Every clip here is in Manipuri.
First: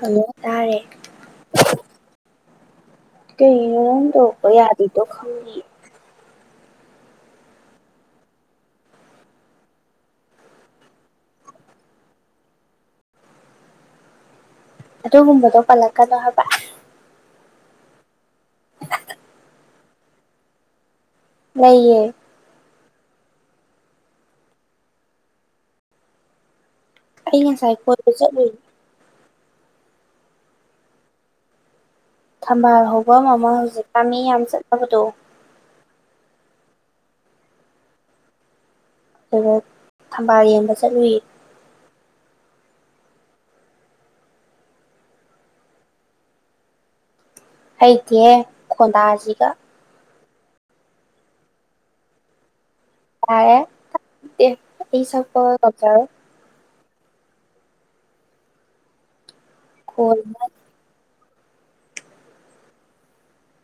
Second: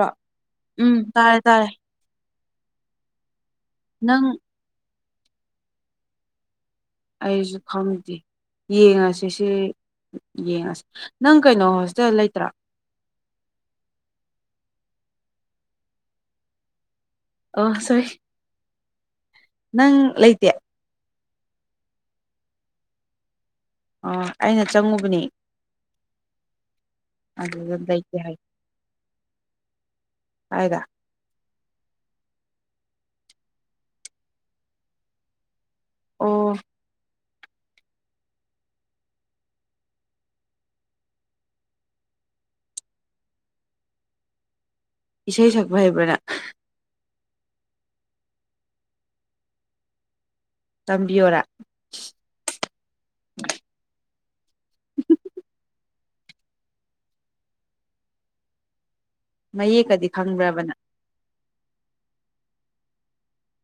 ꯍꯜꯂꯣ ꯇꯥꯔꯦ ꯎꯝ ꯇꯥꯔꯦ ꯇꯥꯔꯦ ꯀꯩꯉꯣꯝ ꯅꯪ ꯇꯧꯕ ꯌꯥꯗꯔꯤꯗꯣ ꯈꯪꯗꯤꯌꯦ ꯑꯩꯁꯨ ꯈꯝꯗꯤ ꯌꯦꯡꯉꯁꯤ ꯁꯤ ꯌꯦꯡꯉꯁꯤ ꯅꯪ ꯀꯩꯅꯣ ꯢꯁꯇ ꯂꯩꯇ꯭ꯔꯣ ꯑꯗꯨꯒꯨꯝꯕꯗꯣ ꯄꯜꯂꯛꯀꯗꯣ ꯍꯥꯏꯕ ꯑꯣ ꯁꯣꯔꯤ ꯅꯪ ꯂꯩꯇꯦ ꯂꯩꯌꯦ ꯑꯣ ꯑꯩꯅ ꯆꯪꯉꯨꯕꯅꯦ ꯑꯩ ꯉꯁꯥꯏ ꯑꯗꯨꯗ ꯀꯣꯏꯕ ꯂꯩꯇꯦ ꯍꯥꯏ ꯆꯠꯂꯨꯏ ꯀꯥꯢꯗ ꯊꯝꯕꯥꯜ ꯍꯧꯕ ꯃꯃꯜ ꯍꯧꯖꯤꯛꯀꯥꯟ ꯃꯤ ꯌꯥꯝ ꯆꯠꯅꯕꯗꯣ ꯑꯣ ꯍꯂꯣ ꯊꯝꯕꯥꯜ ꯌꯦꯡꯕ ꯆꯠꯂꯨꯏꯌꯦ ꯏꯁꯩ ꯁꯛꯄ ꯍꯩꯕ꯭ꯔꯥꯅꯦ ꯍꯩꯇꯤꯌꯦ ꯈꯣꯟꯗꯥꯁꯤꯒ ꯇꯝꯕꯤꯌꯣꯔꯥ ꯌꯥꯔꯦ UNINTELLIGIBLE ꯑꯩ ꯁꯛꯄꯒ ꯉꯝꯖꯔꯔꯣꯢ ꯃꯌꯦꯛꯀꯗꯤ ꯈꯣꯟꯅ ꯈꯪꯕ꯭ꯔꯕ ꯅꯪ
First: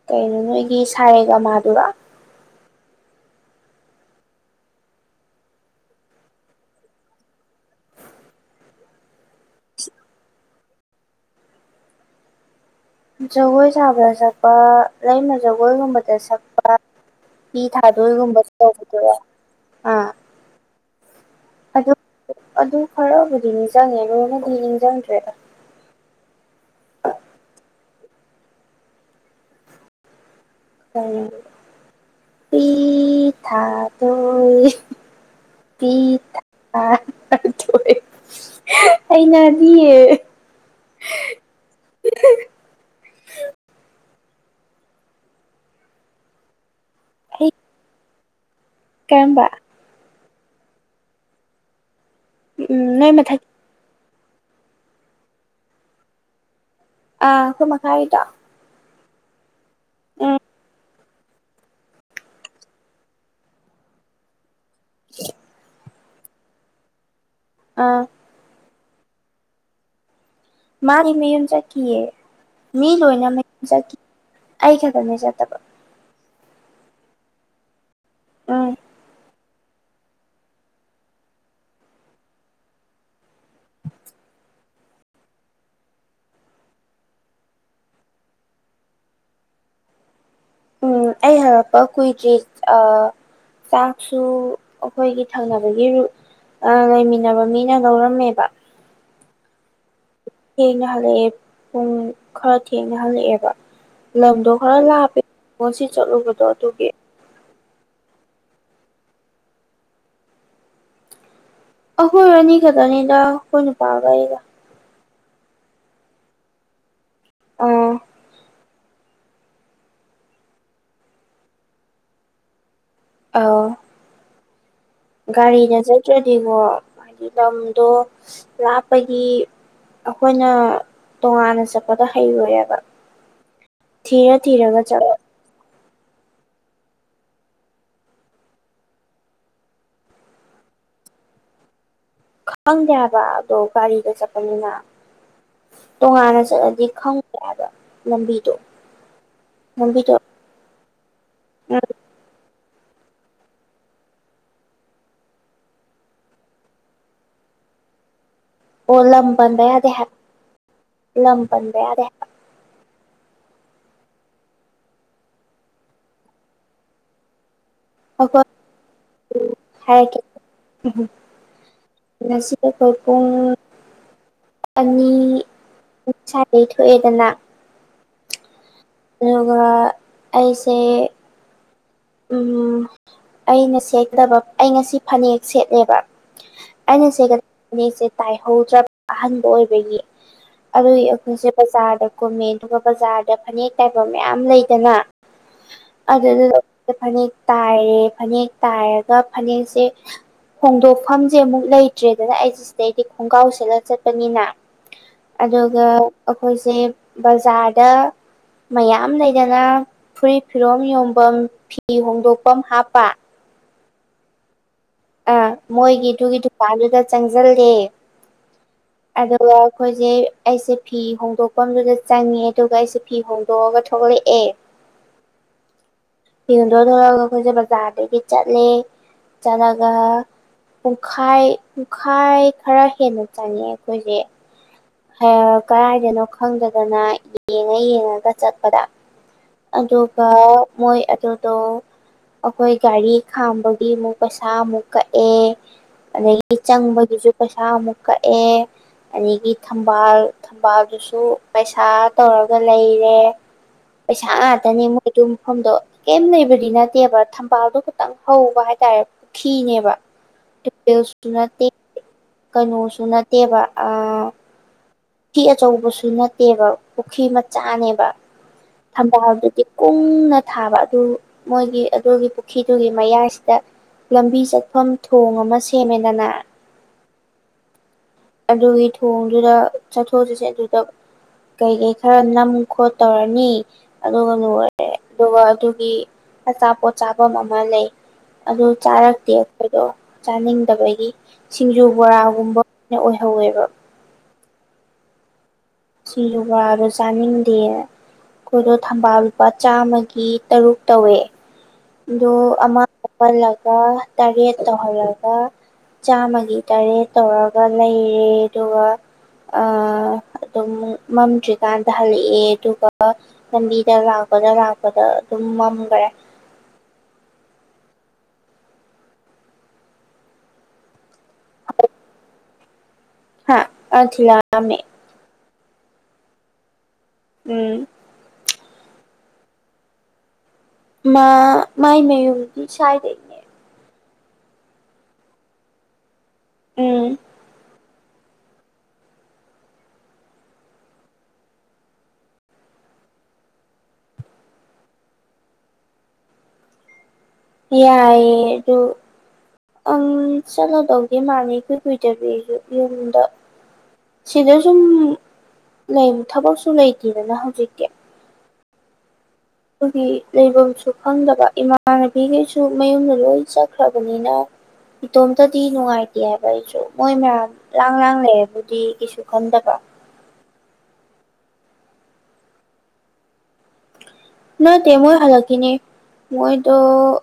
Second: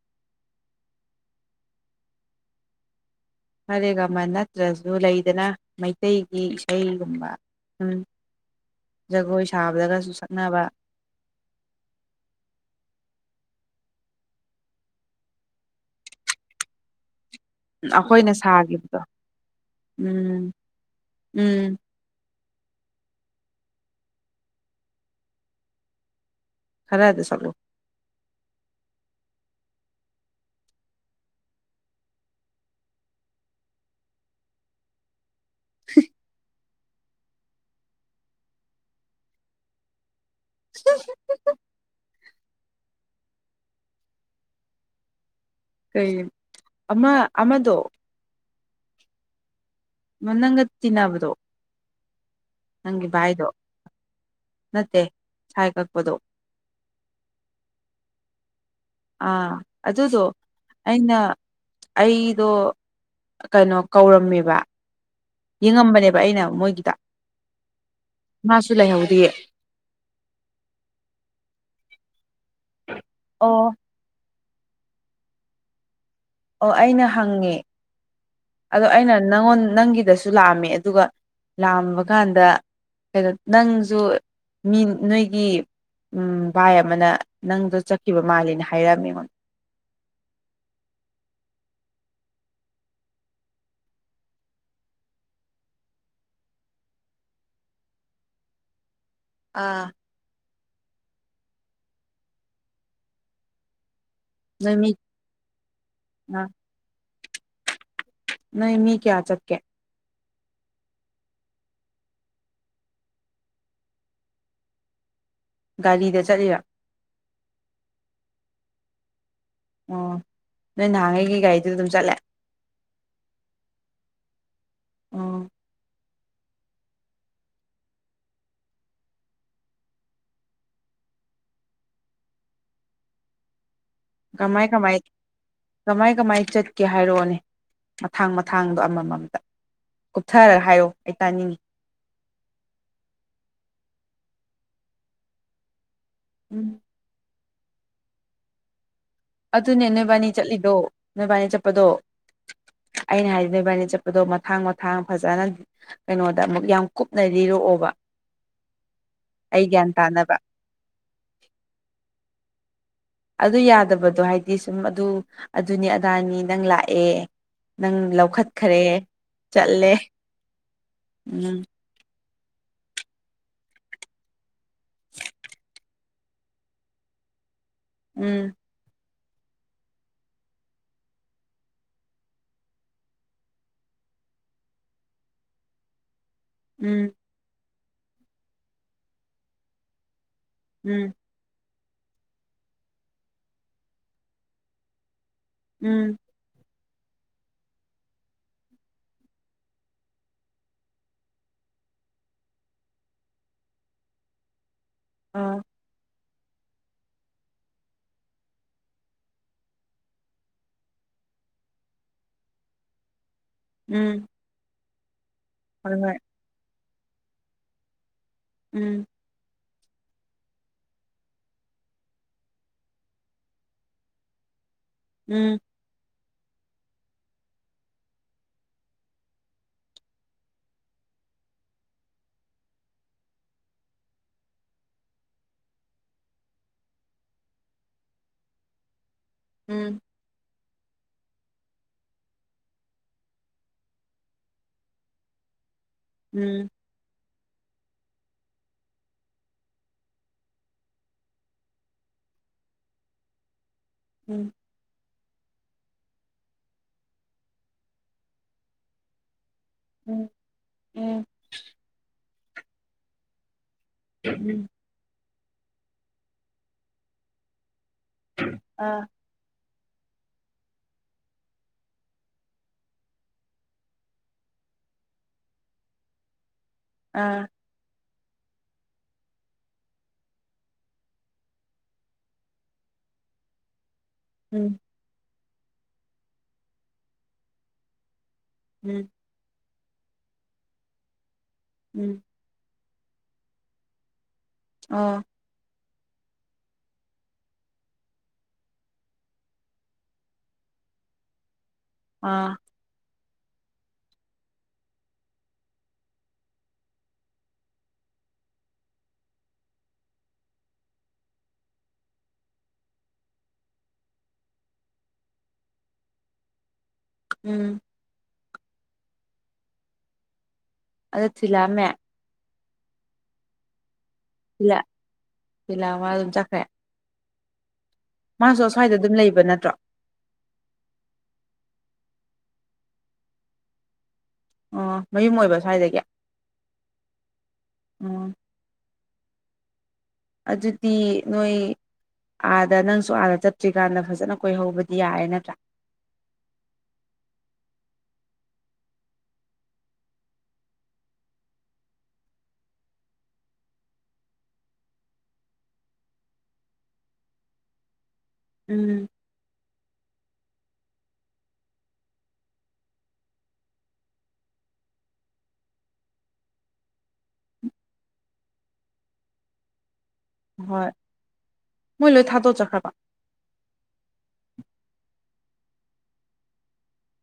ꯀꯩꯅꯣ ꯅꯣꯏꯒꯤ ꯁꯥꯔꯦꯒꯃꯥꯗꯨꯔꯣ ꯁꯥꯔꯦꯒꯃꯥ ꯅꯠꯇ꯭ꯔꯁꯨ ꯂꯩꯗꯅ ꯃꯩꯇꯩꯒꯤ ꯏꯁꯩꯒꯨꯝꯕ ꯎꯝ ꯖꯒꯣꯏ ꯁꯥꯕꯗꯒꯁꯨ ꯁꯛꯅꯕ ꯖꯒꯣꯏ ꯁꯥꯕꯗ ꯁꯛꯄ ꯂꯩꯃ ꯖꯒꯣꯏꯒꯨꯝꯕꯗ ꯁꯛꯄ ꯄꯤ ꯑꯩꯈꯣꯏꯅ ꯊꯥꯗꯣꯏꯒꯨꯝꯕ ꯁꯥꯈꯤꯕꯗꯣ UNINTELLIGIBLE ꯑꯥ ꯎꯝ ꯎꯝ ꯑꯗꯨ ꯑꯗꯨ ꯈꯔꯕꯨꯗꯤ ꯅꯤꯡꯖꯪꯉꯦ ꯂꯣꯏꯅꯗꯤ ꯅꯤꯡꯖꯪꯗ꯭ꯔꯦꯗ ꯈꯔꯗꯣ ꯁꯛꯂꯣ ꯄꯤ ꯊꯥꯗꯣꯢ ꯄꯤ ꯊꯥꯗꯣꯢ ꯍꯩꯅꯗꯤꯌꯦ [inaudible] ꯀꯩ ꯑꯃ ꯑꯃꯗꯣ ꯀꯦꯝꯕ ꯅꯪꯒ ꯇꯤꯟꯅꯕꯗꯣ ꯎꯝ ꯅꯪꯒꯤ ꯅꯣꯏ ꯃꯊꯛ ꯚꯥꯏꯗꯣ ꯅꯠꯇꯦ ꯁꯥꯏ ꯀꯛꯄꯗꯣ ꯑꯩꯈꯣꯏ ꯃꯈꯥꯒꯤꯗꯣ ꯑꯥ ꯑꯗꯨꯗꯣ ꯎꯝ ꯑꯩꯅ ꯑꯩꯗꯣ ꯀꯩꯅꯣ ꯀꯧꯔꯝꯃꯦꯕ ꯌꯦꯡꯉꯝꯕꯅꯦꯕ ꯑꯩꯅ ꯃꯣꯏꯒꯤꯗ ꯑꯥ ꯃꯥꯁꯨ ꯂꯩꯍꯧꯗꯤꯌ‌‌ꯦ ꯃꯥꯗꯤ ꯃꯌꯨꯝ ꯆꯠꯈꯤꯌꯦ ꯃꯤ ꯂꯣꯏꯅ ꯃꯌꯨꯝ ꯑꯣ ꯆꯠꯈꯤ ꯑꯩ ꯈꯛꯇꯅꯦ ꯆꯠꯇꯕ ꯑꯣ ꯑꯩꯅ ꯍꯪꯉꯦ ꯎꯝ ꯑꯗꯣ ꯑꯩꯅ ꯅꯪꯉꯣꯟ ꯅꯪꯒꯤꯗꯁꯨ ꯁꯨ ꯂꯥꯑꯝꯃꯦ ꯑꯗꯨꯒ ꯂꯥꯝꯕ ꯀꯥꯟꯗ ꯀꯩꯅꯣ ꯅꯪꯖꯨ ꯃꯤ ꯅꯣꯏꯒꯤ ꯎꯝ ꯚꯥꯏ ꯑꯃꯅ ꯅꯪꯗꯣ ꯆꯠꯈꯤꯕ ꯃꯥꯜꯂ‌ꯦꯅ ꯍꯥꯏꯔꯛꯑꯝꯃꯦ ꯑꯩꯉ‌ꯣꯟꯗ ꯎꯝ ꯑꯩ ꯍꯂꯛꯄ ꯀꯨꯏꯗ꯭ꯔꯤ ꯑ ꯆꯥꯛꯁꯨ ꯑꯩꯈꯣꯏꯒꯤ ꯊꯪꯅꯕꯒꯤ ꯔ ꯑ ꯂꯩꯃꯤꯟꯅꯕ ꯃꯤꯅ ꯂꯧꯔꯝꯃꯦꯕ ꯑꯥ ꯊꯦꯡꯅ ꯍꯜꯂꯛꯑꯦ ꯄꯨꯡ ꯈꯔ ꯊꯦꯡꯅ ꯍꯜꯂꯛꯑꯦꯕ ꯂꯝꯗꯣ ꯅꯣꯏ ꯈꯔ ꯃꯤ ꯂꯥꯞꯄꯦ ꯁꯤ ꯆꯠꯂꯨꯕꯗꯣ ꯑꯗꯨꯒꯤ ꯅ‌ꯣꯏ ꯃꯤ ꯀꯌꯥ ꯆꯠꯀꯦ ꯑꯩꯈꯣꯏ ꯑꯅꯤ ꯈꯛꯇꯅꯤꯗ ꯑꯩꯈꯣꯏ ꯅꯨꯄꯥꯒ ꯑꯩꯒ ꯒꯥꯔꯤꯗ ꯆꯠꯂꯤꯔ ꯑꯥ ꯑꯣ ꯅꯣꯏ ꯅꯍꯥꯟꯉꯩꯒꯤ ꯒꯥꯔꯤꯗꯨ ꯑꯗꯨꯝ ꯆꯠꯂꯦ ꯑꯥꯎ ꯎꯝ ꯒꯥꯔꯤꯗ ꯆꯠꯇ꯭ꯔꯗꯤꯉ‌ꯣ ꯍꯥꯏꯗꯤ ꯂꯝꯗꯣ ꯂꯥꯞꯄꯒꯤ ꯑꯩꯈꯣꯏꯅ ꯇꯣꯉꯥꯟꯅ ꯆꯠꯄꯗ ꯍꯩꯔꯣꯏꯦꯕ ꯀꯃꯥꯏ ꯀꯃꯥꯏ ꯆꯠꯂ ꯀꯃꯥꯏ ꯀꯃꯥꯏ ꯆꯠꯀꯦ ꯍꯥꯏꯔꯛꯑꯣꯅꯦ ꯃꯊꯥꯡ ꯃꯊꯥꯡꯗꯣ ꯑꯃꯃꯝꯇ ꯀꯨꯞꯊꯔꯒ ꯍꯥꯏꯔꯣ ꯑꯩ ꯇꯥꯅꯤꯡꯉꯤ ꯈꯪꯗꯦ ꯍꯥꯏꯕ ꯑꯗꯣ ꯒꯥꯔꯤꯗ ꯆꯠꯄꯅꯤꯅ ꯇꯣꯉꯥꯟꯅ ꯆꯠꯂꯗꯤ ꯈꯪ ꯌꯥꯕ ꯂꯝꯕꯤ ꯗ‌ꯣ ꯑꯗꯨꯅꯦ ꯅꯣꯏꯕꯥꯅꯤ ꯆꯠꯂꯤꯗꯣ ꯅꯣꯏꯕꯥꯅꯤ ꯆꯠꯄꯗꯣ ꯑꯩꯅ ꯍꯥꯏꯕꯗꯤ ꯅ‌ꯣꯏꯕꯥꯏꯅꯤ ꯆꯠꯄꯗꯣ ꯃꯊꯥꯡ ꯃꯊꯥꯡ ꯐꯖꯅ ꯀꯩꯅꯣꯗ ꯑꯃꯨꯛ ꯌꯥꯝ ꯀꯨꯞꯅꯔꯤꯔꯛꯑꯣꯕ ꯑꯣ ꯂꯝꯄꯟꯕ ꯌꯥꯗ‌ꯦ ꯍꯥꯏꯕ ꯇꯥꯅꯕ ꯂꯝꯄꯟꯕ ꯌꯥꯗ‌ꯦ ꯍꯥꯏꯕ ꯑꯗꯨ ꯌꯥꯗꯕꯗꯣ ꯍꯥꯏꯗꯤ ꯁꯨꯝ ꯑꯗꯨ ꯑꯗꯨꯅꯤ ꯑꯗꯥꯅꯤ ꯅꯪ ꯂꯥꯛꯑꯦ ꯅꯪ ꯑꯩꯈꯣꯏ ꯂꯧꯈꯠꯈꯔꯦ ꯆꯠꯂꯦ ꯍꯥꯏꯔꯛꯀꯦ ꯎꯝ [unintelligible] ꯑꯅꯤꯁꯥꯏꯗꯒꯤ ꯊꯣꯛꯑꯦꯗꯅ ꯎꯝ ꯑꯗꯨꯒ ꯑꯩꯁꯦ ꯎꯝ ꯑꯩꯅ ꯁꯦꯠꯇꯕ ꯑꯩ ꯉꯁꯤ ꯐꯅꯦꯛ ꯁꯦꯠꯂꯦꯕ ꯑꯩꯅ ꯎꯝ ꯁꯦꯠꯀꯗ ꯇꯥꯏꯍꯧꯗ꯭ꯔ‌ꯕ ꯑꯍꯟꯥꯟꯕ ꯑꯣꯏꯕꯒꯤ ꯑꯗꯨꯏ ꯎꯝ ꯑꯩꯈꯣꯏꯁꯦ ꯕꯖꯥꯔꯗ ꯀꯨꯝꯃꯦ ꯑꯗꯨꯒ ꯕꯖꯥꯔꯗ ꯐꯅꯦꯛ ꯇꯥꯏꯕ ꯃꯌꯥꯝ ꯂꯩꯗꯅ ꯎꯝ ꯑꯗꯨꯗ ꯐꯅꯦꯛ ꯇꯥꯏꯔꯦ ꯐꯅꯦꯛ ꯇꯥꯏꯔꯒ ꯐꯅꯦꯛꯁꯦ ꯍꯣꯡꯗꯣꯛꯐꯝꯁꯦ ꯑꯃꯨꯛ ꯂꯩꯇ꯭ꯔꯦꯗꯅ ꯑꯩꯁꯦ ꯁꯤꯗꯩꯗꯤ ꯈꯣꯡꯒ꯭ꯔꯥꯎ ꯁꯠꯂꯒ ꯆꯠꯄꯅꯤꯅ ꯑ ꯑꯗꯨꯒ ꯑꯩꯈꯣꯏꯁꯦ ꯕꯖꯥꯔꯗ ꯃꯌꯥꯝ ꯂꯩꯗꯅ ꯐꯨꯔꯤꯠ ꯐꯤꯔꯣꯝ ꯌꯣꯝꯐꯝ ꯐꯤ ꯍꯣꯡꯗꯣꯛꯐꯝ ꯍꯥꯞꯄ ꯎꯝ ꯑꯥ ꯍꯣꯏ ꯍꯣꯏ ꯃꯣꯏꯒꯤꯗꯨꯒꯤ ꯗꯨꯀꯥꯟꯗꯨꯗ ꯆꯪꯖꯜꯂ‌ꯦ ꯎꯝ ꯑꯗꯨꯒ ꯑꯩꯈꯣꯏꯁꯦ ꯑꯩꯁꯦ ꯐꯤ ꯍꯣꯡꯗꯣꯛꯄꯝꯗꯨꯗ ꯆꯪꯉꯦ ꯑꯗꯨꯒ ꯑꯩꯁꯦ ꯐꯤ ꯍꯣꯡꯗꯣꯛꯑꯒ ꯊꯣꯛꯂꯛꯑꯦ [unintelligible] ꯎꯝ ꯐꯤꯍꯣꯛꯗꯣꯛ ꯊꯣꯛꯂꯛꯑꯒ ꯑꯩꯈꯣꯏꯁꯦ ꯕꯖꯥꯔꯗꯒꯤ ꯆꯠꯂꯦ ꯆꯠꯂ ꯑꯗꯨꯒ ꯄꯨꯡꯈꯥꯏ ꯄꯨꯡꯈꯥꯏ ꯈꯔ ꯍꯦꯟꯅ ꯆꯪꯉꯦ ꯑꯩꯈꯣꯏꯁꯦ ꯑ ꯀꯗꯥꯥꯏꯗꯅꯣ ꯈꯪꯗꯗꯅ ꯌꯦꯡꯉ ꯌꯦꯡꯉꯒ ꯆꯠꯄꯗ ꯎꯝ ꯑꯗꯨꯒ ꯃꯣꯏ ꯑꯗꯨꯗꯣ ꯑꯩꯈꯣꯏ ꯒꯥꯔꯤ ꯈꯥꯝꯕꯒꯤ ꯑꯃꯨꯛ ꯄꯩꯁꯥꯃꯨꯛ ꯀꯛꯑꯦ ꯑꯗꯒꯤ ꯎꯝ ꯆꯪꯕꯒꯤꯁꯨ ꯄꯩꯁꯥ ꯑꯃꯨꯛ ꯀꯛꯑꯦ ꯑꯗꯒꯤ ꯊꯝꯕꯥꯜ ꯊꯝꯕꯥꯜꯗꯨꯁꯨ ꯄꯩꯁꯥ ꯇꯧꯔꯒ ꯂꯩꯔꯦ ꯄꯩꯁꯥ ꯎꯝ ꯉꯥꯛꯇꯅꯦ ꯑꯗꯨ ꯃꯐꯝꯗꯣ ꯀꯩꯝ ꯂꯩꯕꯗꯤ ꯅꯠꯇꯦꯕ ꯊꯝꯕꯥꯜꯗꯣ ꯈꯇꯪ ꯍꯧꯕ ꯍꯥꯏꯇꯥꯔꯦ ꯄꯨꯈ꯭ꯔꯤꯅꯦꯕ ꯎꯝ ꯎꯝ [inaudible] ꯅꯠꯇ ꯀꯩꯅꯣꯁꯨ ꯅꯠꯇꯦꯕ ꯑ ꯎꯝ ꯄꯨꯈ꯭ꯔꯤ ꯑꯆꯧꯕꯁꯨ ꯅꯠꯇꯦꯕ ꯄꯨꯈ꯭ꯔꯤ ꯃꯆꯥꯅꯦꯕ ꯑꯥ ꯊꯝꯕꯥꯜ ꯇꯤ ꯀꯨꯡꯅ ꯊꯥꯕ ꯑꯗꯨ ꯃꯣꯏꯒꯤ ꯑꯗꯨꯒꯤ ꯄꯨꯈ꯭ꯔꯤꯗꯨꯒꯤ ꯃꯌꯥꯏꯁꯤꯗ ꯂꯝꯕꯤ ꯆꯠꯐꯝ ꯊꯣꯡ ꯑꯃ ꯁꯦꯝꯃꯦꯗꯅ ꯑꯥ ꯑꯗꯨꯒꯤ ꯊꯣꯡꯗꯨꯗ ꯆꯠꯊꯣꯛꯆꯁꯤꯟ ꯑꯗꯨꯗ ꯀꯩ ꯀꯩ ꯈꯔ ꯅꯝ ꯈꯣꯠ ꯇꯧꯔꯅꯤ ꯑꯗꯨꯒ ꯎꯝ ꯂꯣꯏꯑꯦ ꯑꯗꯨꯒ ꯑꯗꯨꯒꯤ ꯑꯆꯥꯄꯣꯠ ꯆꯥꯐꯝ ꯑꯃ ꯂꯩ ꯑꯗꯨ ꯎꯝ ꯆꯥꯔꯛꯇꯦ ꯑꯩꯈꯣꯏꯗꯣ ꯆꯥꯅꯤꯡꯗꯕꯒꯤ ꯁꯤꯡꯖꯨ ꯎꯝ ꯕꯣꯔꯥꯒꯨꯝꯕ ꯑꯣꯏꯍꯧꯋꯦꯕ ꯑ ꯁꯤꯌꯨꯕ ꯗꯨ ꯆꯅꯤꯛꯗꯦ ꯑꯩꯈꯣꯏꯗꯣ ꯊꯝꯕꯥꯜ ꯂꯨꯄꯥ ꯆꯥꯝꯃꯒꯤ ꯇꯔꯨꯛ ꯇꯧꯋꯦ ꯑꯗꯣ ꯑꯥ ꯑꯃ ꯇꯧꯍꯜꯂꯒ ꯇꯔꯦꯠ ꯇꯧꯍꯜꯂꯒ ꯆꯥꯃꯒꯤ ꯇꯔꯦ ꯇꯧꯔꯒ ꯂꯩꯔꯦ ꯑꯗꯨꯒ ꯑ ꯑꯗꯨꯝ ꯃꯝꯗ꯭ꯔꯤꯀꯥꯟꯗ ꯍꯜꯂꯛꯑꯦ ꯑꯗꯨꯒ ꯂꯝꯕꯤꯗ ꯂꯥꯛꯄꯗ ꯂꯥꯛꯄꯗ ꯑꯗꯨꯝ ꯃꯝꯈꯔꯦ ꯎꯝ ꯑꯗꯨ ꯊꯤꯂꯛꯑꯝꯃꯦ ꯍꯥ ꯑ ꯊꯤꯟꯂꯛ ꯂꯤꯂꯥ ꯊꯤꯂꯛꯑꯝ ꯃꯥ ꯑꯗꯨꯝ ꯆꯈ꯭ꯔꯦ ꯎꯝ ꯃꯥꯁꯨ ꯑꯁ꯭ꯋꯥꯏꯗ ꯑꯗꯨꯝ ꯂꯩꯕ ꯅꯠꯇ꯭ꯔꯣ ꯃꯥ ꯃꯥꯥꯏ ꯃꯌꯨꯝꯗꯤ ꯁꯥꯏꯗꯩ ꯑꯣ ꯃꯌꯨꯝ ꯑꯣꯏꯕ ꯁ꯭ꯋꯥꯏꯗꯒꯤ ꯎꯝ ꯎꯝ ꯑꯗꯨꯗꯤ ꯅꯣꯏ ꯑꯥꯗ ꯅꯪꯁꯨ ꯑꯥꯗ ꯆꯠꯇ꯭ꯔꯤꯀꯥꯟꯗ ꯐꯖꯅ ꯀꯣꯏꯍꯧꯕꯗꯤ ꯌꯥꯔꯦ ꯅꯠꯇ꯭ꯔꯥ ꯌꯥꯏꯑꯦ ꯑꯗꯨ ꯑꯪ ꯆꯠꯂꯗꯧꯒꯦ ꯃꯥꯅꯤ ꯏꯀꯨꯏ ꯀꯨꯏꯗꯕꯤ ꯑꯩꯁꯨ ꯌꯨꯝꯗ ꯁꯤꯗ ꯁꯨꯝ ꯂꯩ ꯊꯕꯛꯁꯨ ꯂꯩꯇꯦꯗꯅ ꯍꯧꯖꯤꯛꯇꯤ ꯎꯝ ꯑꯗꯨꯒꯤ ꯂꯩꯕꯝꯁꯨ ꯈꯪꯗꯕ ꯏꯃꯥꯟꯅꯕꯤꯈꯩꯁꯨ ꯃꯌꯨꯝꯗ ꯂꯣꯏ ꯆꯠꯈ꯭ꯔꯕꯅꯤꯅ ꯏꯇꯣꯝꯇꯗꯤ ꯅꯨꯡꯉꯥꯏꯇꯦ ꯍꯥꯏꯕ ꯑꯩꯁꯨ ꯃꯣꯏ ꯃꯌꯥꯝ ꯂꯥꯡ ꯂꯥꯡ ꯂꯩꯩꯔꯕꯨꯗꯤ ꯀꯩꯁꯨ ꯈꯟꯗꯕ꯭ ꯍꯣꯏ ꯃꯣꯏ ꯂꯣꯏ ꯊꯥꯗꯣꯛꯑꯒ ꯆꯠꯈ꯭ꯔꯕ ꯅꯠꯇꯦ ꯃꯣꯏ ꯍꯜꯂꯛꯈꯤꯅꯤ ꯃꯣꯏꯗꯣ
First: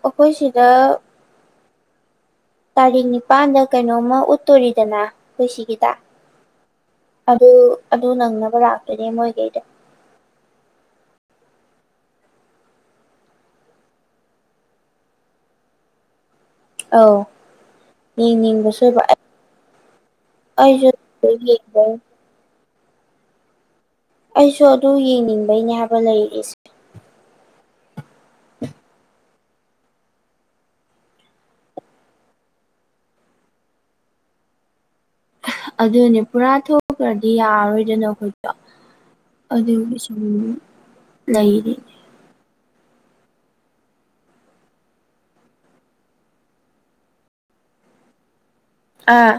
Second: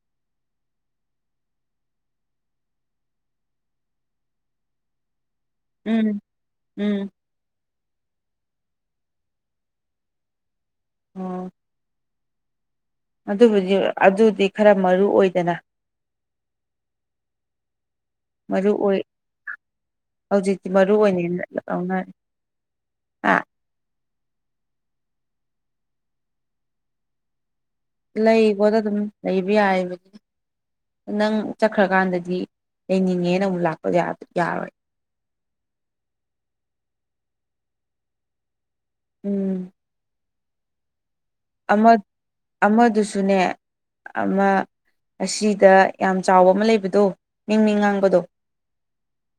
ꯑꯩꯈꯣꯏ ꯁꯤꯗ ꯇꯥꯔꯤꯛ ꯅꯤꯄꯥꯟꯗ ꯀꯩꯅꯣꯝꯃ ꯎꯠꯇꯨꯔꯤꯗꯅ ꯑꯩꯈꫭꯏꯁꯤꯒꯤꯗ ꯎꯝ ꯎꯝ ꯑꯗꯨ ꯑꯗꯨ ꯅꯪꯅꯕ ꯂꯥꯛꯇꫭꯏꯅꯦ ꯃꯣꯏꯒꯩꯗꫭ ꯑꫭ ꯑꯗꯨꯕꯨꯗꯤ ꯑꯗꯨꯗꯤ ꯈꯔ ꯃꯔꯨ ꯑꯣꯏꯗꯅ ꯑꯧ ꯃꯔꯨ ꯌꯦꯡꯅꯤꯡꯕꯁꯨ ꯑꯣꯏ ꯑꫭꯏꯕ ꯍꯧꯖꯤꯛꯇꯤ ꯃꯔꯨ ꯑꯣꯏꯅ ꯌꯦꯡꯕꯩ ꯂꯧꯅꯔꯦ ꯑꯥ ꯑꯩꯁꯨ ꯑꯗꯨ ꯌꯦꯡꯅꯤꯡꯕꯩꯅꯦ ꯍꯥꯏꯕ ꯂꯩꯔꯤꯁꯦ ꯂꯩꯒꫭꯗ ꯑꯗꯨꯝ ꯂꯩꯕ ꯌꯥꯏꯕꯒꯤ ꯅꯪ ꯆꯠꯈ꯭ꯔꯀꯥꯟꯗꯗꯤ ꯂꯩꯅꯤꯡꯉꯦꯅ ꯑꯃꯨꯛ ꯂꯥꯛꯄ ꯌꯥ ꯌꯥꯔꯣꯏ ꯑꯗꯨꯅꯦ ꯄꯨꯔꯥ ꯊꯣꯛꯈ꯭ꯔꯗꯤ ꯌꯥꯔꯣꯏꯗꯅ ꯑꯩꯈꯣꯏ ꯎꯝ ꯑꯗꯨꯒꯤ ꯁꯨꯝ ꯂꯩꯔꯤ ꯑꯃ ꯑꯃꯗꯨꯁꯨꯅꯦ ꯑꯃ ꯑꯁꯤꯗ ꯌꯥꯝ ꯆꯥꯎꯕ ꯑꯃ ꯂꯩꯕꯗꯣ ꯃꯤ ꯃꯤ ꯉꯥꯡꯕꯗꯣ ꯑꯥ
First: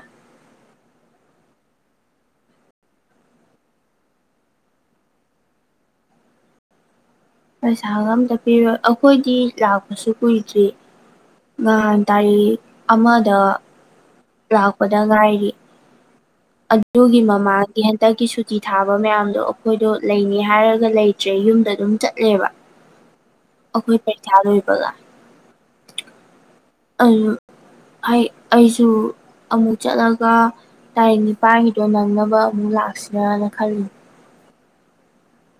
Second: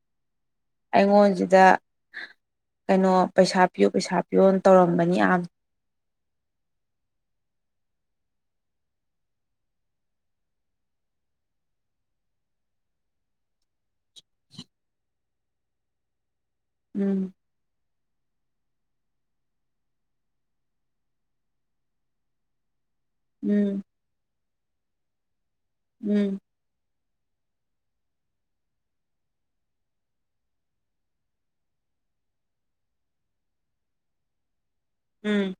ꯑꯩꯉꯣꯟꯖꯤꯗ ꯀꯩꯅꯣ ꯄꯩꯁꯥ ꯄꯤꯌꯨ ꯄꯩꯁꯥ ꯄꯤꯌꯨ ꯇꯧꯔꯝꯕꯅꯤ ꯌꯥꯝ ꯄꯩꯁꯥꯒ ꯑꯝꯇ ꯄꯤꯔꯣꯏ ꯑꯩꯈꯣꯏꯗꯤ ꯂꯥꯛꯄꯁꯨ ꯀꯨꯏꯗ꯭ꯔꯤ ꯅꯍꯥꯟ ꯇꯥꯔꯤꯛ ꯑꯃꯗ ꯂꯥꯛꯄꯗ ꯉꯥꯏꯔꯤ ꯑꯗꯨꯒꯤ ꯎꯝ ꯃꯃꯥꯡ ꯀꯤ ‌ꯍꯟꯇꯛꯀꯤ ꯁꯨꯇꯤ ꯊꯥꯕ ꯃꯌꯥꯝꯗꯣ ꯑꯩꯈꯣꯏꯗꯣ ꯂꯩꯅꯤ ꯍꯥꯏꯔꯒ ꯂꯩꯇ꯭ꯔꯦ ꯌꯨꯝꯗ ꯑꯗꯨꯝ ꯆꯠꯂꯦꯕ [inaudible] ꯎꯝ ꯑꯩꯈꫭꯏ ꯄꯩꯈꯥ ꯂꫭꯏꯕꯒ ꯎꯝ ꯑꯗꯨ ꯑꯩ ꯑꯩꯁꯨ ꯑꯃꯨꯛ ꯆꯠꯂꯒ ꯇꯥꯔꯤꯛ ꯅꯤꯄꯥꯟꯒꯤꯗꯣ ꯅꯪꯅꯕ ꯑꯃꯨꯛ ꯂꯥꯛꯁꯤꯔꯥꯅ ꯈꯜꯂꯤ ꯎꯝ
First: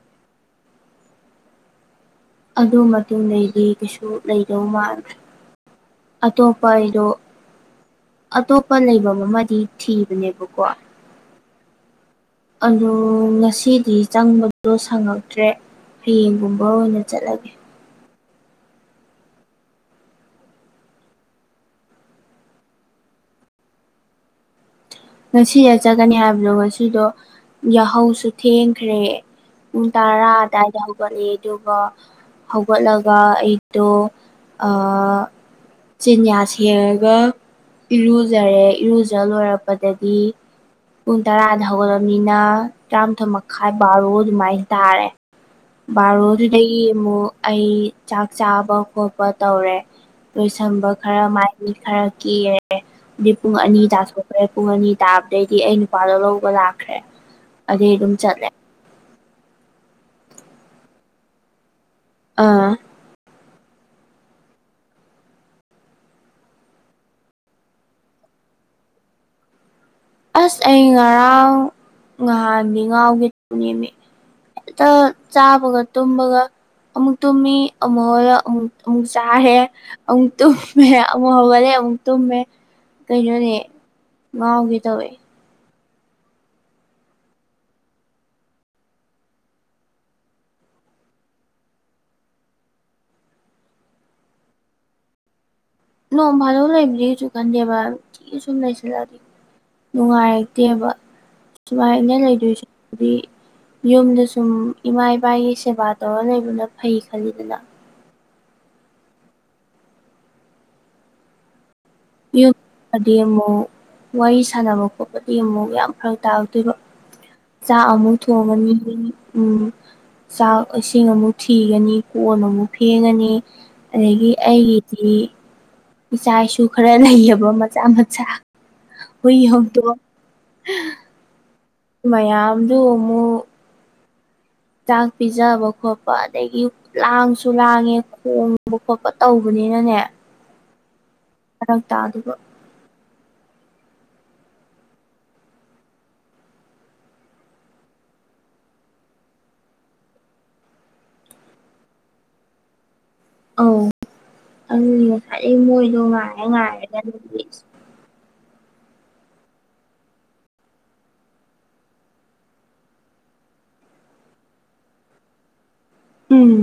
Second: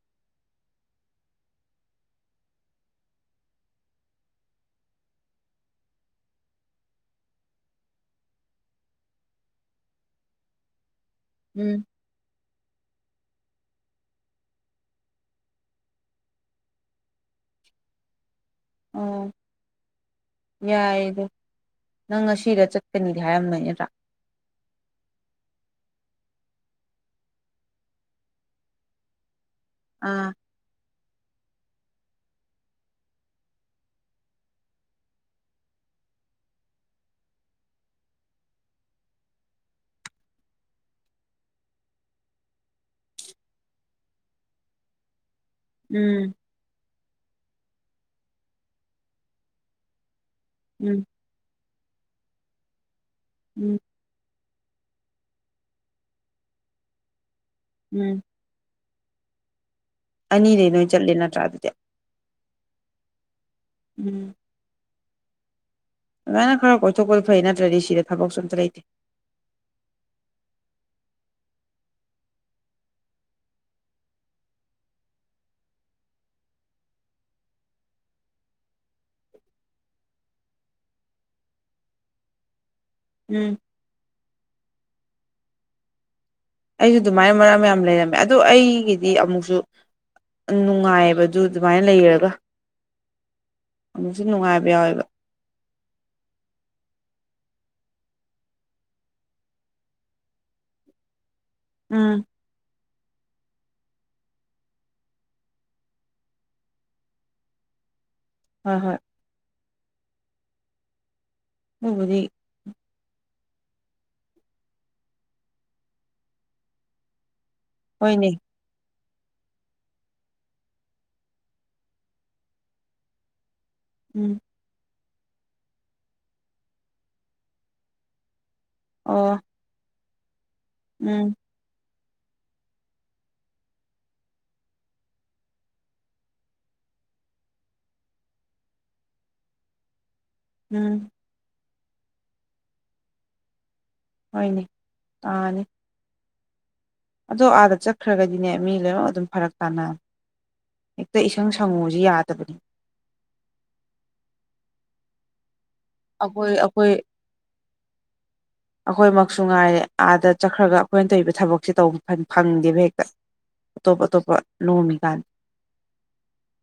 ꯑꯗꯨ ꯃꯇꯨꯡꯗꯩꯗꯤ ꯀꯩꯁꯨ ꯂꯩꯗꯧ ꯃꯥꯟꯗꯔꯦ ꯑꯇꯣꯞꯄ ꯑꯩꯗꯣ ꯑꯇꯣꯞꯄ ꯂꯩꯕꯝ ꯑꯃꯗꯤ ꯊꯤꯕꯅꯦꯕꯀꯣ ꯎꯝ ꯑꯗꯨ ꯉꯁꯤꯗꯤ ꯆꯪꯕꯗꯣ ꯁꯪꯉꯛꯇ꯭ꯔꯦ ꯍꯌꯦꯡꯒꯨꯝꯕ ꯑꯣꯏꯅ ꯆꯠꯂꯒꯦ ꯑꯣ ꯌꯥꯏ ꯑꯗꯨ ꯅꯪ ꯉꯁꯤꯗ ꯆꯠꯀꯅꯤꯗꯤ ꯍꯥꯏꯔꯝꯃꫭꯏ ꯅꯠꯇꯔꯥ ꯉꯁꯤꯗ ꯆꯠꯀꯅꯤ ꯍꯥꯏꯕꯗꯣ ꯉꯁꯤꯗꯣ ꯌꯥꯍꯧꯁꯨ ꯊꯦꯡꯈ꯭ꯔꯦ ꯄꯨꯡ ꯇꯔꯥ ꯑꯥ ꯑꯗꯥꯏ ꯗ ꯍꯧꯒꯠꯂꯦ ꯑꯗꯨꯒ ꯍꯧꯒꯠꯂꯒ ꯑꯩꯗꯣ ꯑꯥ ꯆꯤꯟꯌꯥ ꯁꯦꯡꯉꯒ ꯏꯔꯨꯖꯔꯦ ꯏꯔꯨꯖ ꯂꯣꯏꯔ ꯄꯗꯥꯒꯤ ꯄꯨꯡ ꯇꯔꯥꯗ ꯍꯧꯒꯠꯂꯕꯅꯤꯅ ꯇꯔꯥꯃꯥꯊꯣꯏ ꯃꯈꯥꯏ ꯕꯥꯔꯣ ꯑꯗꯨꯃꯥꯏ ꯇꯥꯔꯦ ꯎꯝ ꯕꯥꯔꯣꯗꯨꯗꯥꯒꯤ ꯑꯃꯨꯛ ꯑꯩ ꯆꯥꯛ ꯆꯥꯕ ꯈꯣꯠꯄ ꯇꯧꯔꯦ ꯂꯣꯏꯁꯟꯕ ꯎꯝ ꯈꯔ ꯃꯥꯏ ꯃꯤꯠ ꯈꯔ ꯀꯦꯔꯦ ꯑꯗꯨ ꯄꯨꯡ ꯎꯝ ꯑꯅꯤ ꯇꯥꯊꯣꯛ ꯑꯗꯩ ꯄꯨꯡ ꯑꯅꯤ ꯇꯥꯕꯗꯩꯗꯤ ꯑꯩ ꯅꯨꯄꯥꯗꯣ ꯂꯧꯕ ꯂꯥꯛꯈ꯭ꯔꯦ ꯑꯗꯩ ꯑꯗꯨꯝ ꯎꯝ ꯆꯠꯂꯦ ꯑꯅꯤꯗꯩ ꯅꯣꯏ ꯆꯠꯂꯦ ꯅꯠꯇ꯭ꯔꯥ ꯑꯗꯨꯗꯤ ꯑꯥ ꯎꯝ ꯑꯗꯨꯃꯥꯏꯅ ꯈꯔ ꯀꯣꯏꯊꯣꯛꯄꯅ ꯐꯩ ꯅꯠꯇ꯭ꯔꯥꯗꯤ ꯁꯤꯗꯥ ꯊꯕꯛꯁꯨ ꯑꯝꯇꯥ ꯂꯩꯇꯦ ꯑꯁ ꯑꯩ ꯉꯔꯥꯡ ꯉꯍꯥꯟ ꯃꯤ ꯉꯥꯎꯒꯦ [inaudible] ꯅꯦꯃꯤ ꯍꯦꯛꯇꯥ ꯆꯥꯕꯒꯥ ꯇꯨꯝꯕꯒꯥ ꯑꯃꯨꯛ ꯇꯨꯝꯃꯤ ꯑꯃꯨꯛ ꯍꯣꯌꯥ ꯑꯃꯨꯛ ꯑꯃꯨꯛ ꯆꯥꯔꯦ ꯑꯃꯨꯛ ꯇꯨꯝꯃꯦ ꯑꯃꯨꯛ ꯍꯧꯒꯠꯂꯦ ꯑꯃꯨꯛ ꯇꯨꯝꯃꯦ ꯀꯩꯩꯅꯣꯅꯦ ꯎꯝ ꯉꯥꯎꯒꯦ ꯇꯧꯋꯦ ꯑꯩꯖꯨ ꯗꯨꯃꯥꯏꯅ ꯃꯔꯛ ꯑꯃ ꯌꯥꯝ ꯂꯩꯔꯝꯃꯦ ꯑꯗꯣ ꯑꯩꯒꯤꯗꯤ ꯑꯃꯨꯛꯁꯨ ꯎꯡ ꯅꯨꯡꯉꯥꯏꯌꯦꯕ ꯑꯗꯨ ꯑꯗꯨꯃꯥꯏꯟ ꯂꯩꯔꯒꯥ ꯑꯃꯨꯛꯁꯨ ꯅꯨꯡꯉꯥꯏꯕ ꯌꯥꯎꯋꯦꯕ ꯅꯣꯡ ꯐꯥꯗꯣꯛ ꯂꯩꯕꯗꯤ ꯀꯩꯁꯨ ꯈꯟꯗꯦꯕ ꯅꯨꯡꯇꯤꯒꯤ ꯁꯨꯝ ꯂꯩꯁꯤꯜꯂꯛꯑꯗꯤ ꯅꯨꯡꯉꯥꯏꯔꯛꯇꯦꯕ ꯁꯨꯃꯥꯏꯅ ꯎꯝ ꯂꯩꯗꯣꯏꯁꯦ ꯄꯨꯗꯤ ꯌꯨꯝꯗꯥ ꯁꯨꯝ ꯏꯃꯥ ꯏꯄꯥꯒꯤ ꯁꯦꯕꯥ ꯇꯧꯔꯥ ꯂꯩꯕꯅ ꯐꯩ ꯈꯜꯂꯤꯗꯅ ꯍꯣꯏ ꯍꯣꯏ ꯗꯨꯕꯨꯗꯤ ꯌꯨꯝꯗꯥꯗꯤ ꯑꯃꯨꯛ ꯋꯥꯔꯤ ꯁꯥꯟꯅꯕ ꯈꯣꯠꯄꯗꯤ ꯑꯃꯨꯛ ꯌꯥꯝ ꯐꯔꯛ ꯇꯥꯔꯛꯇꯣꯏꯕ ꯆꯥꯛ ꯑꯃꯨꯛ ꯍꯣꯏꯅꯦ ꯊꯣꯡꯉꯥꯅꯤ ꯎꯝ ꯆꯥꯛ ꯏꯁꯤꯡ ꯑꯃꯨꯛ ꯊꯤꯒꯥꯅꯤ ꯀꯣꯟ ꯑꯃꯨꯛ ꯐꯦꯡꯉꯥꯅꯤ ꯑꯗꯒꯤ ꯎꯝ ꯑꯩꯒꯤꯗꯤ ꯏꯆꯥ ꯏꯁꯨ ꯈꯔ ꯂꯩꯌꯦꯕ ꯃꯆꯥ ꯃꯆꯥ ꯍꯨꯏ ꯑꯣ ꯍꯧꯗꯣꯡ ꯎꯝ ꯃꯌꯥꯝꯗꯨ ꯎꯃꯨꯛ ꯆꯥꯛ ꯄꯤꯖꯥꯕ ꯈꯣꯠꯄ ꯑꯗꯒꯤ ꯂꯥꯡꯁꯨ ꯂꯥꯡꯉꯦ ꯈꯣꯡꯕ ꯈꯣꯠꯄ ꯇꯧꯕꯅꯤꯅꯅꯦ ꯎꯝ ꯐꯥꯔꯛ ꯇꯥꯗꯨꯕ ꯍꯣꯏꯅꯦ ꯇꯥꯅꯤ ꯑꯗꯣ ꯑꯥꯗ ꯆꯠꯈ꯭ꯔꯥꯒꯗꯤꯅꯦ ꯃꯤ ꯂꯣꯏꯅꯃꯛ ꯑꯗꯨꯝ ꯐꯔꯛ ꯇꯥꯅ ꯍꯦꯛꯇꯥ ꯏꯁꯪ ꯁꯪꯉꯨꯖꯤ ꯌꯥꯗꯕꯅꯤ ꯑꯧ ꯑꯗꯨꯅꯤ ꯉꯁꯥꯏꯗꯩ ꯃꯣꯏꯗꯣ ꯉꯥꯏꯔꯥ ꯑꯩꯈꯣꯏ ꯑꯩꯈꯣꯏ ꯉꯥꯏꯔꯥꯒ [unintelligible] [inaudible] ꯑꯈꯣꯏꯃꯛꯁꯨ ꯉꯥꯏꯔꯦ ꯑꯥꯗ ꯆꯠꯈ꯭ꯔꯥꯒ ꯑꯈꯣꯏꯅ ꯇꯧꯔꯤꯕ ꯊꯕꯛꯁꯦ ꯇꯧ ꯐꯟ ꯐꯪꯗꯦꯕ ꯍꯦꯛꯇꯥ ꯑꯇꯣꯞ ꯑꯇꯣꯞꯄ ꯅꯣꯝꯃꯤ ꯀꯥꯥꯟ ꯎꯝ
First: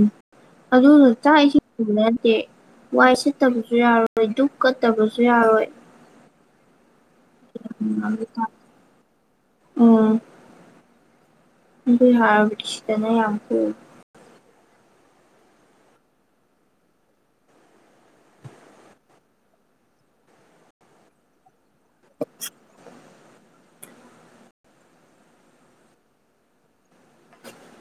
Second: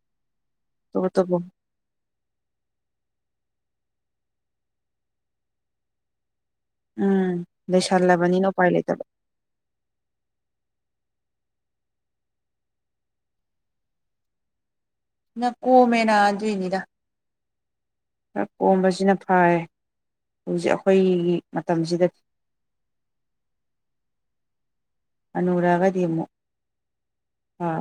ꯑꯇꯣꯞ ꯑꯗꯨꯗꯣ ꯑꯇꯣꯞꯄ ꯆꯥꯛ ꯏꯁꯤꯡ [unintelligible] ꯅꯠꯇꯦ ꯋꯥꯏ ꯁꯤꯠꯇꯥꯕꯖꯨ ꯌꯥꯔꯣꯏ ꯗꯨꯛ ꯀꯠꯇꯥꯕꯖꯨ ꯌꯥꯔꯣꯏ ꯑꯥ [unintelligible] ꯎꯝ ꯑꯗꯨꯏ ꯍꯥꯏꯔꯕꯨꯗꯤ ꯁꯤꯗꯅ ꯌꯥꯝ ꯀꯣꯝ ꯅ ꯀꯣꯝꯃꯦꯅ ꯑꯗꯨꯏꯅꯤꯗ ꯈꯔ ꯀꯣꯝꯕꯁꯤꯅ ꯐꯔꯦ ꯍꯧꯖꯤꯛ ꯑꯩꯈꯣꯏꯒꯤ ꯃꯇꯝꯁꯤꯗꯗꯤ ꯍꯅꯨꯔꯒꯗꯤ ꯑꯃꯨꯛ ꯑꯥ